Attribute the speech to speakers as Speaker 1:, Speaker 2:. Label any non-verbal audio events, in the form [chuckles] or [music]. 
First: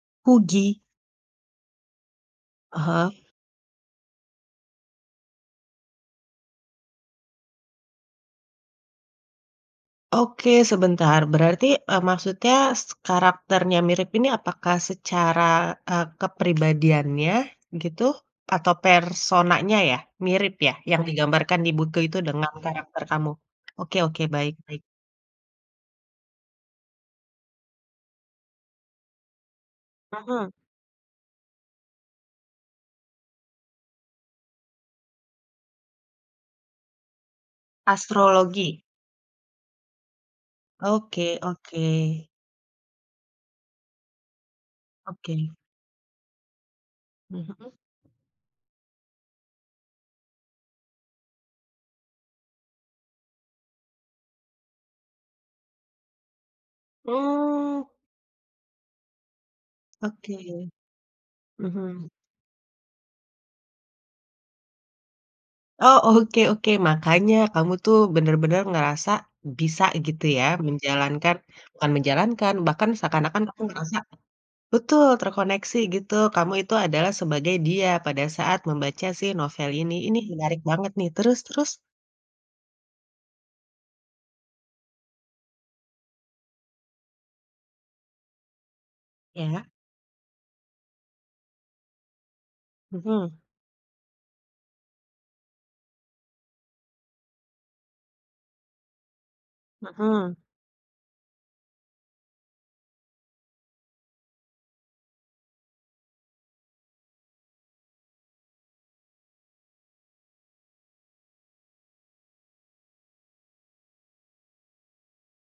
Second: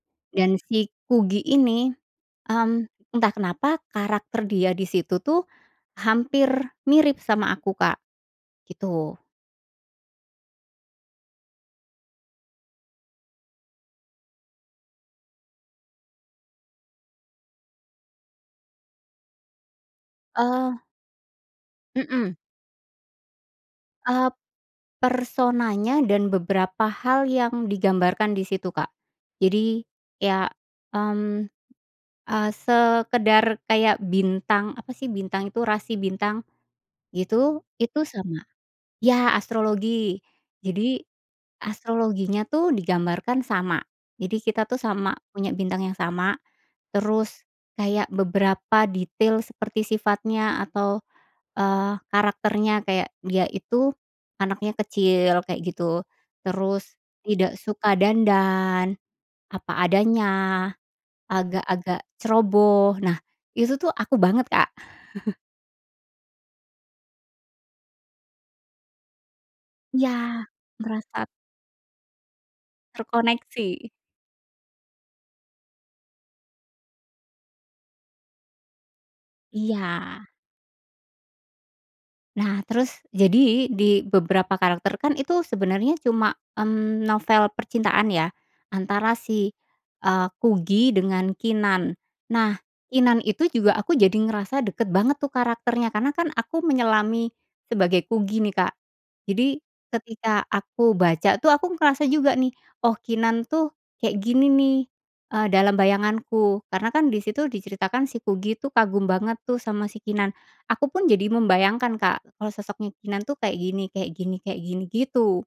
Speaker 1: Dan
Speaker 2: Kugy?
Speaker 1: si Kugy ini, mmm,
Speaker 2: Aha.
Speaker 1: entah kenapa, karakter dia di situ tuh hampir mirip sama aku, Kak, gitu.
Speaker 2: Oke, sebentar. Berarti, eee, maksudnya si karakternya mirip ini apakah secara, eee, kepribadiannya gitu atau personanya ya? Mirip ya?
Speaker 1: Eee
Speaker 2: Yang digambarkan di buku itu
Speaker 1: Mhm.
Speaker 2: dengan karakter kamu? Oke oke,
Speaker 1: Eee, p
Speaker 2: baik baik.
Speaker 1: personanya dan beberapa hal yang digambarkan di situ, Kak. Jadi, iya,
Speaker 2: Mhm.
Speaker 1: mmm, eee, sekadar kayak bintang, apa sih bintang itu? Rasi bintang, gitu, itu sama.
Speaker 2: Astrologi.
Speaker 1: Iya astrologi. Jadi
Speaker 2: Oke oke.
Speaker 1: astrologinya tuh digambarkan sama. Jadi kita tuh sama, punya
Speaker 2: Oke.
Speaker 1: bintang yang sama, terus
Speaker 2: Mhm.
Speaker 1: kayak beberapa detail seperti sifatnya atau, eee, karakternya kayak dia itu anaknya kecil, kayak gitu, terus tidak
Speaker 2: Mmm.
Speaker 1: suka dandan, apa adanya,
Speaker 2: Oke,
Speaker 1: agak-agak
Speaker 2: mhm.
Speaker 1: ceroboh. Nah, itu tuh aku banget, Kak. [chuckles]
Speaker 2: Oh, oke oke. Makanya kamu tuh benar-benar ngerasa bisa
Speaker 1: Iya,
Speaker 2: gitu ya
Speaker 1: merasa
Speaker 2: menjalankan bukan menjalankan, bahkan seakan-akan kamu
Speaker 1: terkoneksi.
Speaker 2: ngerasa betul terkoneksi gitu. Kamu itu adalah sebagai dia pada saat membaca si novel ini.
Speaker 1: Iya.
Speaker 2: Ini menarik banget nih. Terus terus?
Speaker 1: Nah terus, jadi di beberapa karakter kan itu sebenarnya cuma, mmm, novel percintaan ya antara si,
Speaker 2: Iya.
Speaker 1: eee, Kugy dengan Keenan. Nah Keenan
Speaker 2: Mhm.
Speaker 1: itu juga, aku jadi ngerasa dekat banget tuh karakternya, karena kan aku menyelami sebagai Kugy nih, Kak. Jadi
Speaker 2: Mhm.
Speaker 1: ketika aku baca tuh aku ngerasa juga nih, "Oh, Keenan tuh kayak gini nih," eee, dalam bayanganku karena kan di situ diceritakan si Kugy tuh kagum banget tuh sama si Keenan. Aku pun jadi membayangkan, Kak, kalau sosoknya Keenan tuh kayak gini kayak gini kayak gini, gitu.